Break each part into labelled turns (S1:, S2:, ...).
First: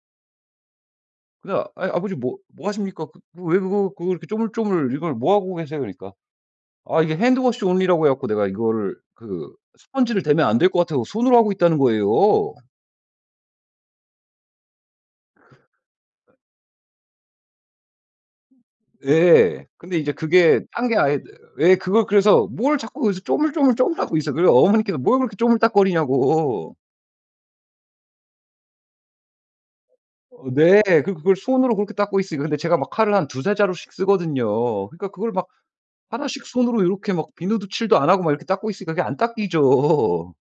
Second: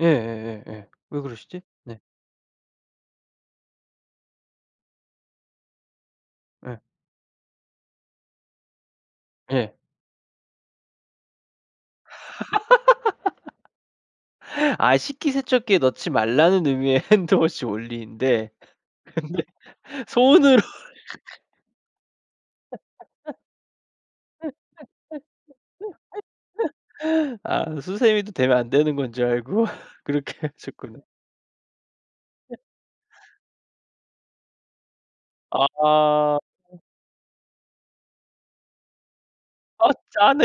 S1: 예예예예. 왜
S2: 근데
S1: 그러시지?
S2: 아 "아이
S1: 네.
S2: 아버지 뭐 뭐 하십니까? 그 왜 그거 그거 이렇게 조물조물 이걸 뭐 하고 계세요?" 그러니까.
S1: 예.
S2: 아 "이게 hand wash only라고 해 갖고 내가 이거를 그
S1: 예.
S2: 스펀지를 대면 안 될 것 같아서 손으로 하고 있다."는 거예요.
S1: 아 식기세척기에 넣지 말라는 의미의 hand wash only 인데. 근데
S2: 예. 근데 이제 그게
S1: 손으로
S2: 딴 게 아예 왜 그걸 그래서 뭘 자꾸 그래서 조물조물조물하고 있어. 그래서 어머니께서 "뭘 그렇게 쪼물딱거리냐."고
S1: 아 수세미도 대면 안 되는 건 줄 알고 그렇게
S2: 어 네.
S1: 하셨구나.
S2: 그 그걸 손으로 그렇게 닦고 있으니까. 근데 제가 막 칼을 한 2-3 자루씩 쓰거든요. 그러니까 그걸 막 1
S1: 아.
S2: 씩 손으로 요렇게 막 비누도 칠도 안 하고 막 이렇게 닦고 있으니까 그게 안
S1: 아
S2: 닦이죠.
S1: 짠해.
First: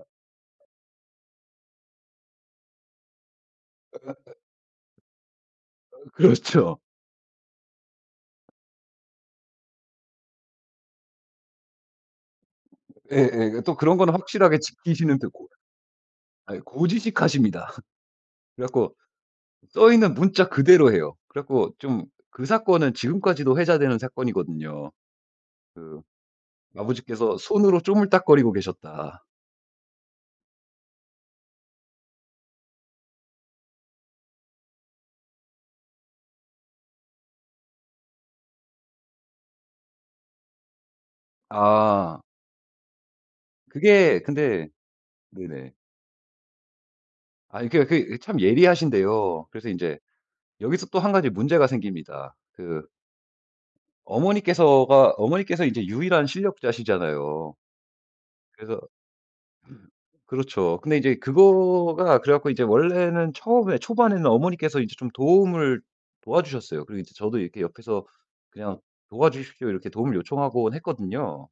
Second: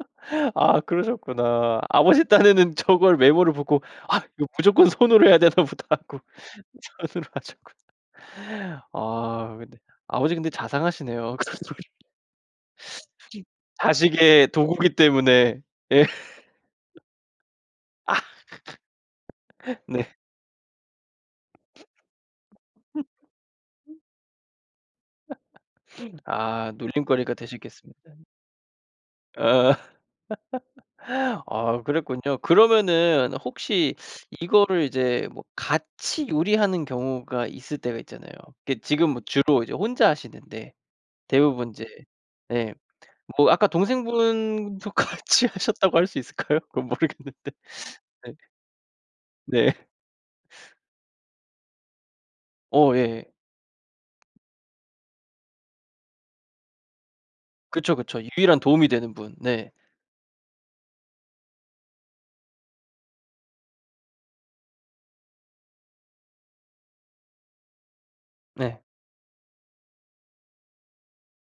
S2: 아
S1: 아 그러셨구나. 아버지 딴에는 저걸 왜 물어보고. '아 이거 무조건 손으로 해야 되나 보다.'
S2: 으
S1: 하고
S2: 그렇죠.
S1: 손으로 하셨구나. 아 근데 아버지 근데 자상하시네요. 그런 소리
S2: 예예. 예 또 그런 건
S1: 자식의
S2: 확실하게
S1: 도구기
S2: 지키시는 드 고
S1: 때문에. 예.
S2: 아이 고지식하십니다. 그래 갖고 써 있는
S1: 네.
S2: 문자 그대로 해요. 그래 갖고 좀 그 사건은 지금까지도 회자되는 사건이거든요. 그
S1: 아 놀림거리가
S2: 아버지께서 손으로
S1: 되셨겠습니다.
S2: 쪼물딱거리고 계셨다.
S1: 어. 아 그랬군요. 그러면은 혹시 이거를 이제 뭐 같이 요리하는 경우가 있을 때가 있잖아요. 이게 지금 뭐 주로 이제 혼자 하시는데 대부분 이제
S2: 아.
S1: 예 뭐 아까
S2: 그게 근데
S1: 동생분도 같이
S2: 네네.
S1: 하셨다고 할 수 있을까요? 그건 모르겠는데.
S2: 아니 그게 그 이
S1: 네.
S2: 참 예리하신데요.
S1: 네.
S2: 그래서 인제 여기서 또 1 가지 문제가 생깁니다. 그
S1: 어. 예예.
S2: 어머니께서가 어머니께서 이제 유일한 실력자시잖아요.
S1: 그쵸, 그쵸. 유일한
S2: 그래서
S1: 도움이 되는 분. 네.
S2: 그렇죠. 근데 인제 그거가 그래 갖고 이제 원래는 처음에 초반에는 어머니께서 이제 좀 도움을 도와주셨어요. 그리고 이제 저도 이렇게 옆에서
S1: 네.
S2: 그냥 "도와주십시오." 이렇게 도움을 요청하곤 했거든요.